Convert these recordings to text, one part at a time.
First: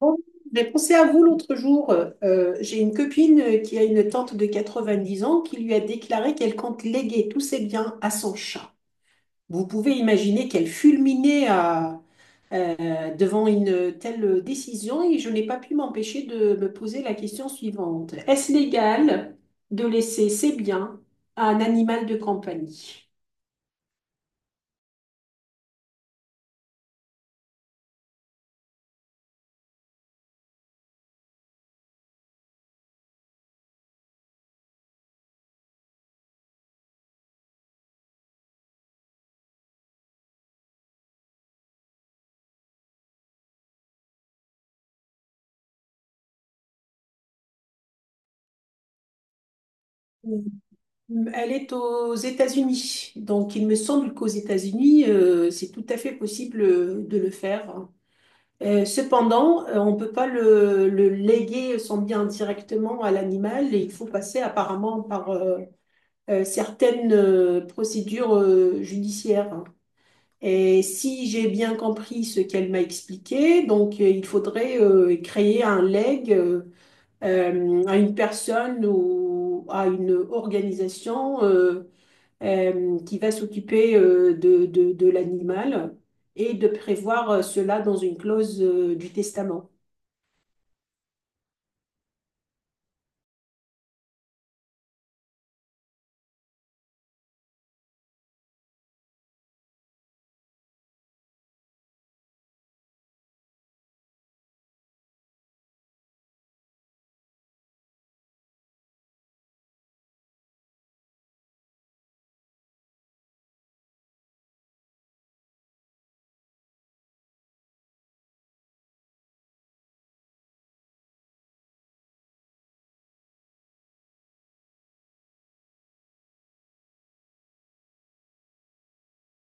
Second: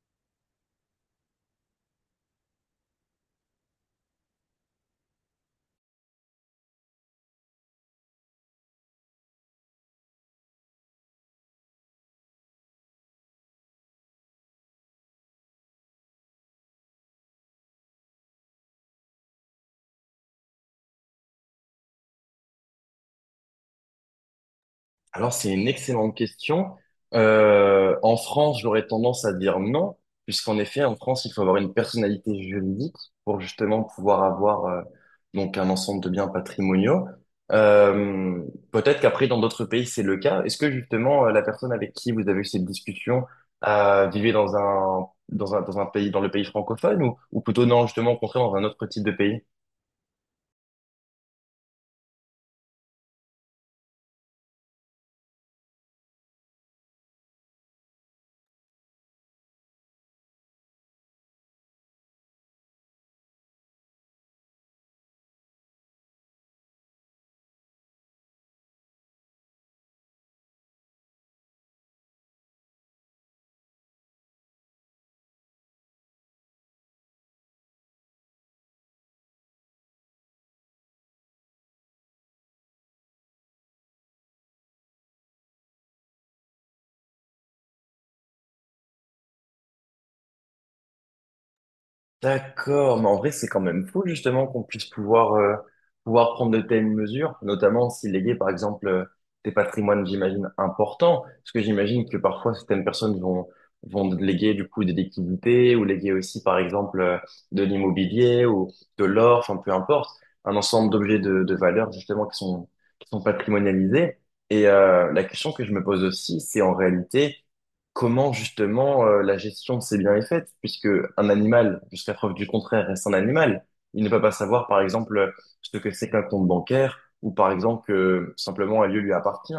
Bon, j'ai pensé à vous l'autre jour. J'ai une copine qui a une tante de 90 ans qui lui a déclaré qu'elle compte léguer tous ses biens à son chat. Vous pouvez imaginer qu'elle fulminait devant une telle décision et je n'ai pas pu m'empêcher de me poser la question suivante. Est-ce légal de laisser ses biens à un animal de compagnie? Alors, c'est une excellente question. En France, j'aurais tendance à dire non, puisqu'en effet, en France, il faut avoir une personnalité juridique pour justement pouvoir avoir donc un ensemble de biens patrimoniaux. Euh, Peut-être qu'après, dans d'autres pays, c'est le cas. Est-ce que justement, la personne avec qui vous avez eu cette discussion vivait dans un pays, dans le pays francophone ou plutôt non, justement, au contraire, dans un autre type de pays? Elle est aux États-Unis. Donc, il me semble qu'aux États-Unis, c'est tout à fait possible de le faire. Cependant, on ne peut pas le léguer son bien directement à l'animal et il faut passer apparemment par certaines procédures judiciaires. Et si j'ai bien compris ce qu'elle m'a expliqué, donc il faudrait créer un legs à une personne ou à une organisation. Qui va s'occuper de l'animal et de prévoir cela dans une clause du testament. D'accord, mais en vrai, c'est quand même fou justement qu'on puisse pouvoir prendre de telles mesures, notamment si léguer par exemple des patrimoines, j'imagine, importants, parce que j'imagine que parfois certaines personnes vont léguer du coup des liquidités ou léguer aussi par exemple de l'immobilier ou de l'or, enfin peu importe, un ensemble d'objets de valeur justement qui sont patrimonialisés. Et la question que je me pose aussi, c'est en réalité comment justement la gestion de ces biens est faite, puisque un animal, jusqu'à preuve du contraire, reste un animal. Il ne peut pas savoir, par exemple, ce que c'est qu'un compte bancaire, ou par exemple que simplement un lieu lui appartient.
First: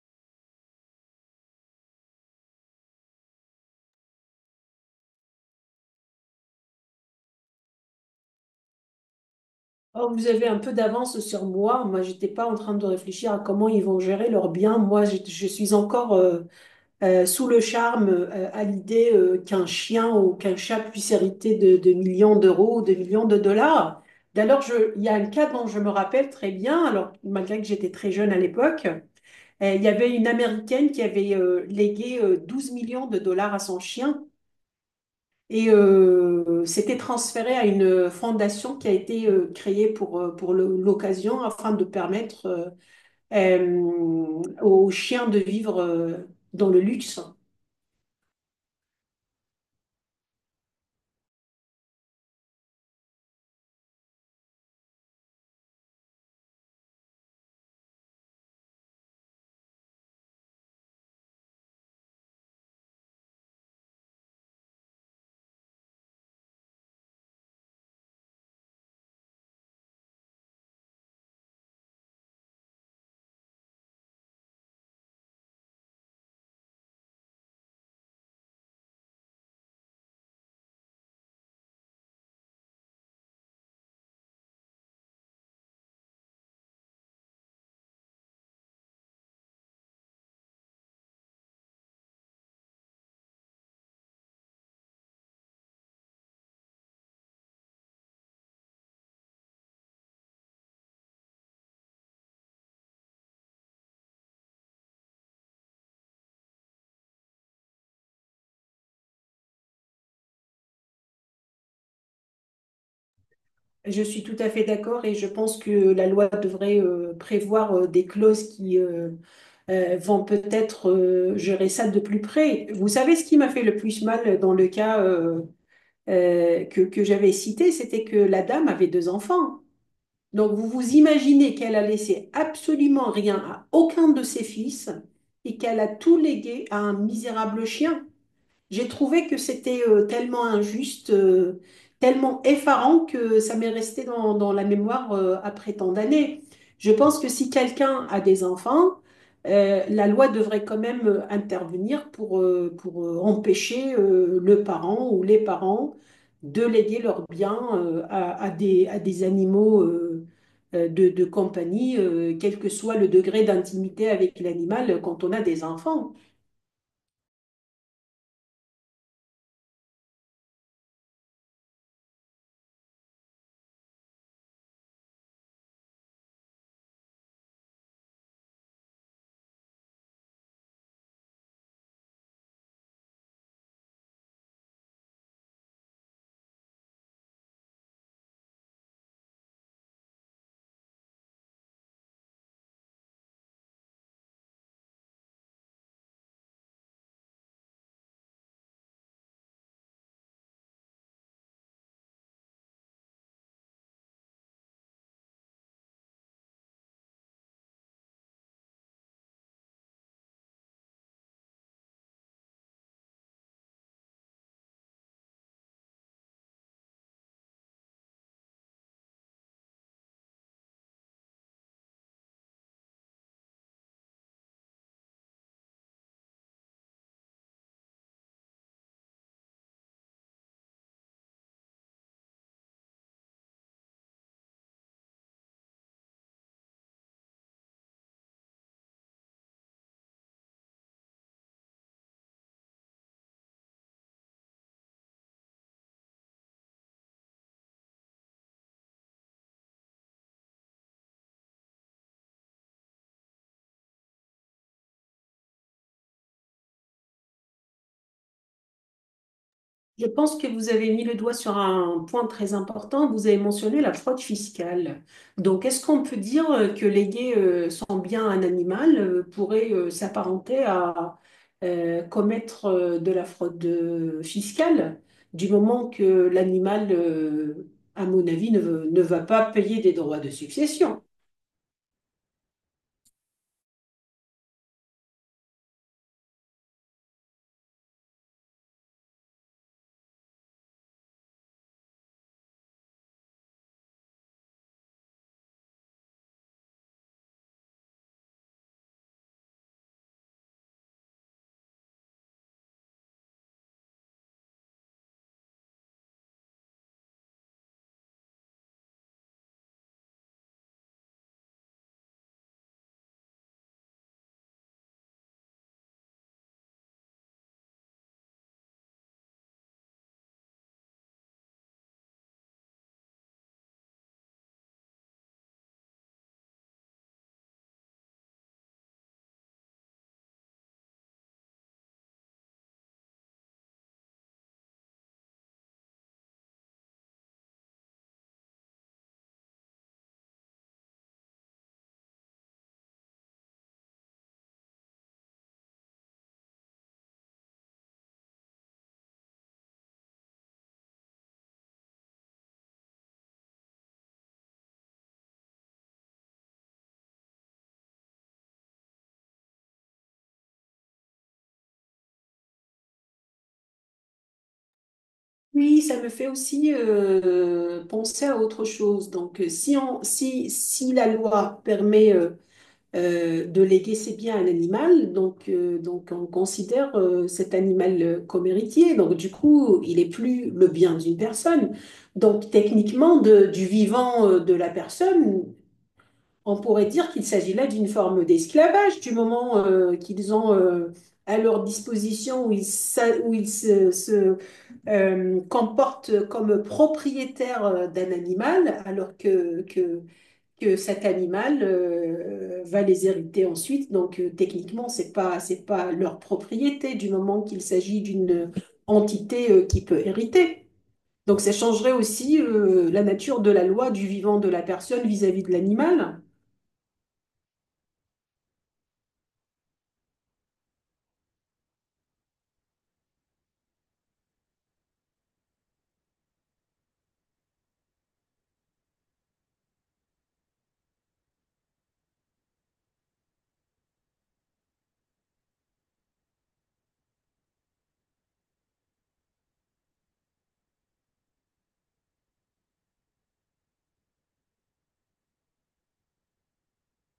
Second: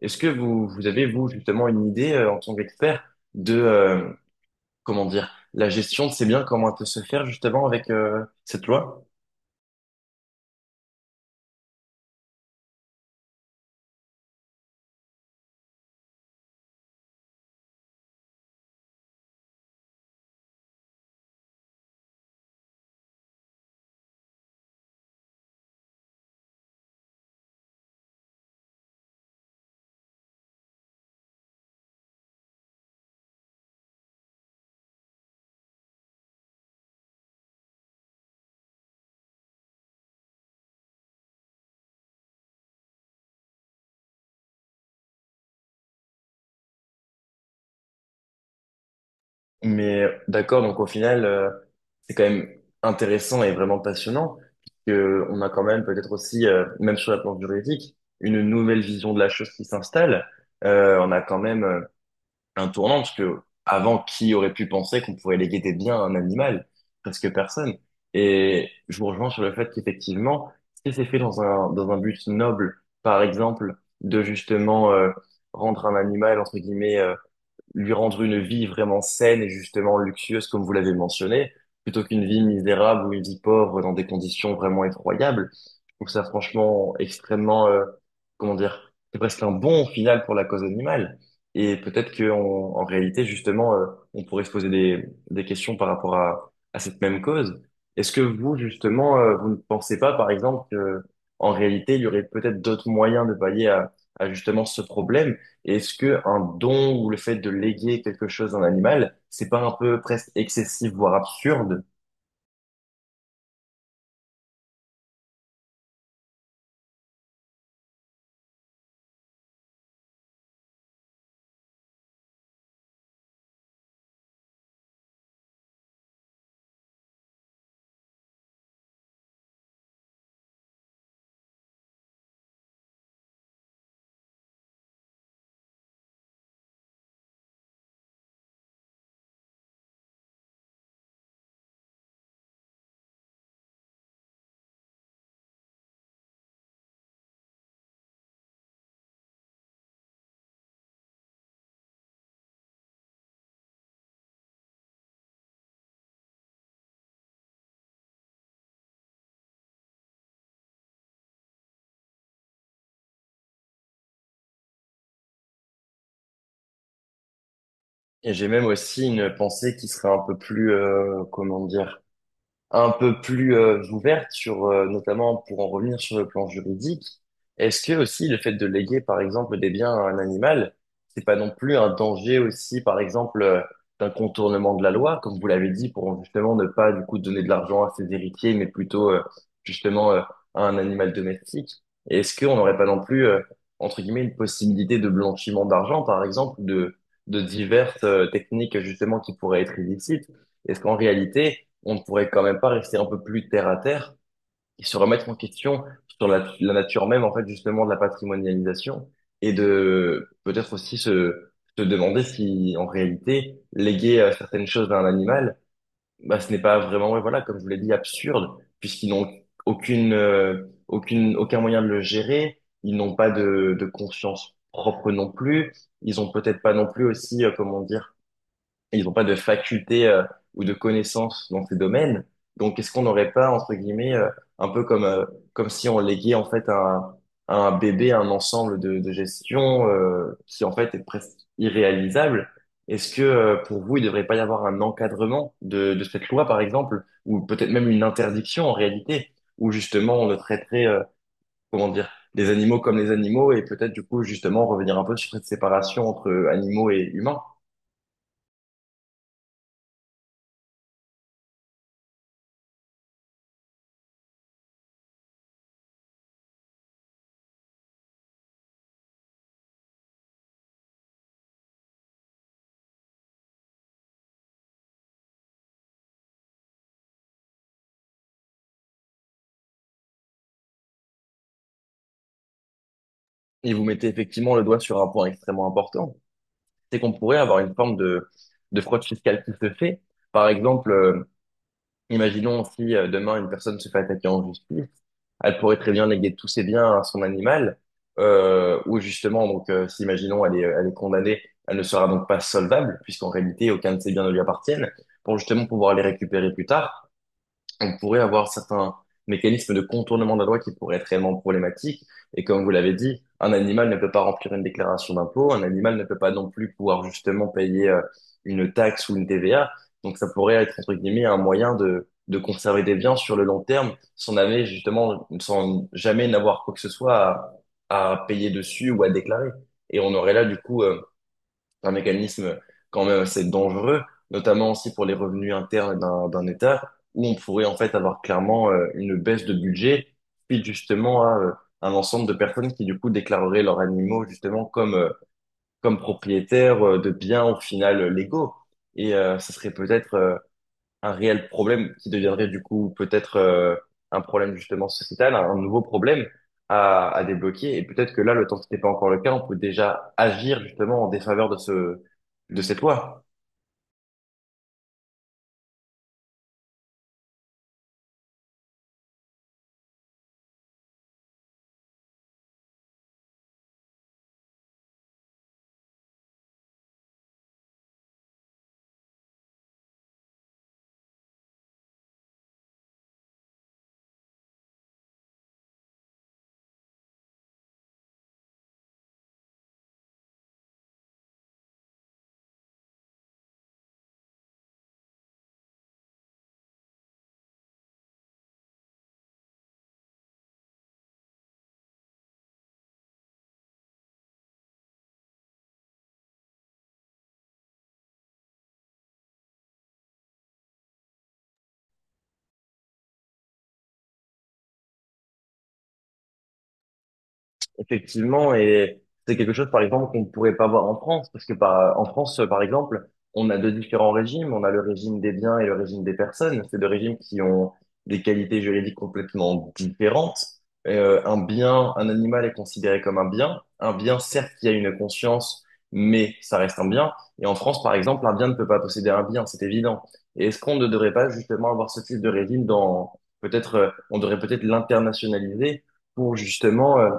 Est-ce que vous, vous avez, vous, justement, une idée, en tant qu'expert, de, comment dire, la gestion de ces biens, comment elle peut se faire justement avec cette loi? Or, vous avez un peu d'avance sur moi. Moi, j'étais pas en train de réfléchir à comment ils vont gérer leurs biens. Moi, je suis encore sous le charme à l'idée qu'un chien ou qu'un chat puisse hériter de millions d'euros ou de millions de dollars. D'ailleurs, il y a un cas dont je me rappelle très bien, alors malgré que j'étais très jeune à l'époque. Il y avait une Américaine qui avait légué 12 millions de dollars à son chien et c'était transféré à une fondation qui a été créée pour l'occasion afin de permettre aux chiens de vivre dans le luxe. Mais d'accord, donc au final, c'est quand même intéressant et vraiment passionnant, puisque on a quand même peut-être aussi, même sur la planche juridique, une nouvelle vision de la chose qui s'installe. On a quand même un tournant, parce que avant, qui aurait pu penser qu'on pourrait léguer des biens à un animal? Presque personne. Et je vous rejoins sur le fait qu'effectivement, si c'est fait dans un but noble, par exemple, de justement rendre un animal, entre guillemets, lui rendre une vie vraiment saine et justement luxueuse, comme vous l'avez mentionné, plutôt qu'une vie misérable ou une vie pauvre dans des conditions vraiment effroyables. Je trouve ça franchement extrêmement, comment dire, c'est presque un bon final pour la cause animale. Et peut-être que en réalité, justement, on pourrait se poser des questions par rapport à cette même cause. Est-ce que vous, justement, vous ne pensez pas, par exemple, que en réalité, il y aurait peut-être d'autres moyens de pallier à justement ce problème? Est-ce que un don ou le fait de léguer quelque chose à un animal, c'est pas un peu presque excessif, voire absurde? Je suis tout à fait d'accord et je pense que la loi devrait prévoir des clauses qui vont peut-être gérer ça de plus près. Vous savez ce qui m'a fait le plus mal dans le cas que j'avais cité, c'était que la dame avait deux enfants. Donc vous vous imaginez qu'elle a laissé absolument rien à aucun de ses fils et qu'elle a tout légué à un misérable chien. J'ai trouvé que c'était tellement injuste, tellement effarant que ça m'est resté dans la mémoire après tant d'années. Je pense que si quelqu'un a des enfants, la loi devrait quand même intervenir pour empêcher le parent ou les parents de léguer leurs biens à des animaux de compagnie, quel que soit le degré d'intimité avec l'animal quand on a des enfants. Et j'ai même aussi une pensée qui serait un peu plus, comment dire, un peu plus ouverte sur, notamment pour en revenir sur le plan juridique, est-ce que aussi le fait de léguer, par exemple, des biens à un animal, c'est pas non plus un danger aussi, par exemple, d'un contournement de la loi, comme vous l'avez dit, pour justement ne pas du coup donner de l'argent à ses héritiers, mais plutôt justement à un animal domestique? Et est-ce qu'on n'aurait pas non plus, entre guillemets, une possibilité de blanchiment d'argent, par exemple, ou de diverses techniques justement qui pourraient être illicites? Est-ce qu'en réalité, on ne pourrait quand même pas rester un peu plus terre à terre et se remettre en question sur la nature même, en fait, justement, de la patrimonialisation et de peut-être aussi se demander si, en réalité, léguer certaines choses à un animal, bah, ce n'est pas vraiment, ouais, voilà, comme je vous l'ai dit, absurde, puisqu'ils n'ont aucun moyen de le gérer, ils n'ont pas de conscience propre non plus, ils ont peut-être pas non plus aussi, comment dire, ils n'ont pas de faculté ou de connaissances dans ces domaines. Donc, est-ce qu'on n'aurait pas, entre guillemets, un peu comme, comme si on léguait en fait à un bébé un ensemble de gestion qui en fait est presque irréalisable? Est-ce que pour vous, il ne devrait pas y avoir un encadrement de cette loi, par exemple, ou peut-être même une interdiction en réalité, où justement on ne traiterait, comment dire, les animaux comme les animaux et peut-être du coup justement revenir un peu sur cette séparation entre animaux et humains? Je pense que vous avez mis le doigt sur un point très important. Vous avez mentionné la fraude fiscale. Donc, est-ce qu'on peut dire que léguer son bien à un animal pourrait s'apparenter à commettre de la fraude fiscale, du moment que l'animal, à mon avis, ne va pas payer des droits de succession? Et vous mettez effectivement le doigt sur un point extrêmement important, c'est qu'on pourrait avoir une forme de fraude fiscale qui se fait. Par exemple, imaginons si demain une personne se fait attaquer en justice, elle pourrait très bien léguer tous ses biens à son animal, ou justement, donc, si imaginons elle est condamnée, elle ne sera donc pas solvable, puisqu'en réalité, aucun de ses biens ne lui appartiennent, pour justement pouvoir les récupérer plus tard. On pourrait avoir certains mécanismes de contournement de la loi qui pourraient être réellement problématiques. Et comme vous l'avez dit, un animal ne peut pas remplir une déclaration d'impôt, un animal ne peut pas non plus pouvoir justement payer une taxe ou une TVA. Donc ça pourrait être, entre guillemets, un moyen de conserver des biens sur le long terme sans jamais, justement, sans jamais n'avoir quoi que ce soit à payer dessus ou à déclarer. Et on aurait là, du coup, c'est un mécanisme quand même assez dangereux, notamment aussi pour les revenus internes d'un État, où on pourrait en fait avoir clairement une baisse de budget, puis justement à un ensemble de personnes qui du coup déclareraient leurs animaux justement comme propriétaires de biens au final légaux. Et ça serait peut-être un réel problème qui deviendrait du coup peut-être un problème justement sociétal, un nouveau problème à débloquer. Et peut-être que là, le temps que ce n'est pas encore le cas, on peut déjà agir justement en défaveur de cette loi. Oui, ça me fait aussi penser à autre chose. Donc, si, on, si, si la loi permet de léguer ses biens à un animal, donc on considère cet animal comme héritier. Donc, du coup, il n'est plus le bien d'une personne. Donc, techniquement, du vivant de la personne, on pourrait dire qu'il s'agit là d'une forme d'esclavage du moment qu'ils ont à leur disposition où ils se comportent comme propriétaires d'un animal alors que cet animal va les hériter ensuite. Donc techniquement, c'est pas leur propriété du moment qu'il s'agit d'une entité qui peut hériter. Donc ça changerait aussi la nature de la loi du vivant de la personne vis-à-vis de l'animal. Effectivement, et c'est quelque chose, par exemple, qu'on ne pourrait pas voir en France, parce que en France, par exemple, on a deux différents régimes. On a le régime des biens et le régime des personnes. C'est deux régimes qui ont des qualités juridiques complètement différentes. Un bien, un animal est considéré comme un bien. Un bien, certes, qui a une conscience, mais ça reste un bien. Et en France, par exemple, un bien ne peut pas posséder un bien, c'est évident. Et est-ce qu'on ne devrait pas justement avoir ce type de régime dans, peut-être, on devrait peut-être l'internationaliser pour justement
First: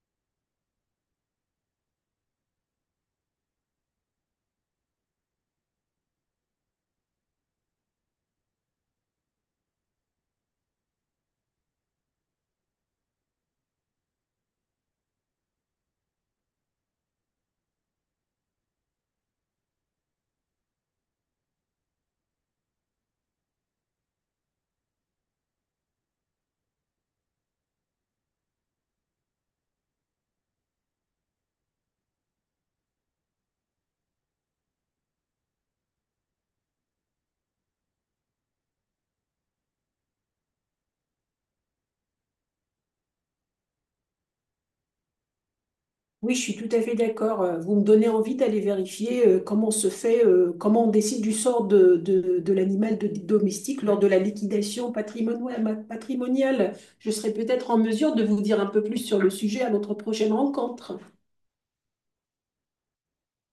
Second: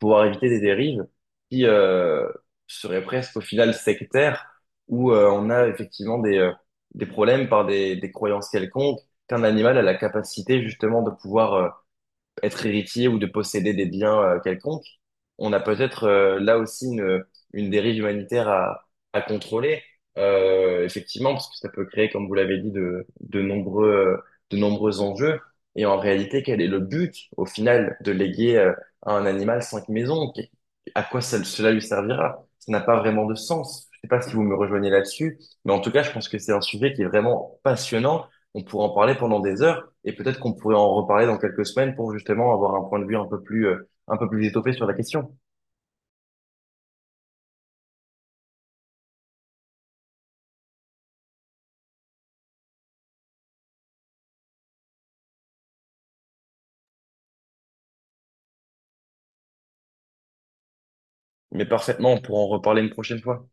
pouvoir éviter des dérives qui seraient presque au final sectaires, où on a effectivement des problèmes par des croyances quelconques, qu'un animal a la capacité justement de pouvoir être héritier ou de posséder des biens quelconques, on a peut-être là aussi une dérive humanitaire à contrôler, effectivement, parce que ça peut créer, comme vous l'avez dit, de nombreux enjeux. Et en réalité, quel est le but, au final, de léguer à un animal cinq maisons? À quoi cela lui servira? Ça n'a pas vraiment de sens. Je sais pas si vous me rejoignez là-dessus, mais en tout cas, je pense que c'est un sujet qui est vraiment passionnant. On pourrait en parler pendant des heures et peut-être qu'on pourrait en reparler dans quelques semaines pour justement avoir un point de vue un peu plus étoffé sur la question. Oui, je suis tout à fait d'accord. Vous me donnez envie d'aller vérifier comment se fait, comment on décide du sort de l'animal domestique lors de la liquidation patrimoniale. Je serai peut-être en mesure de vous dire un peu plus sur le sujet à notre prochaine rencontre. Mais parfaitement, on pourra en reparler une prochaine fois.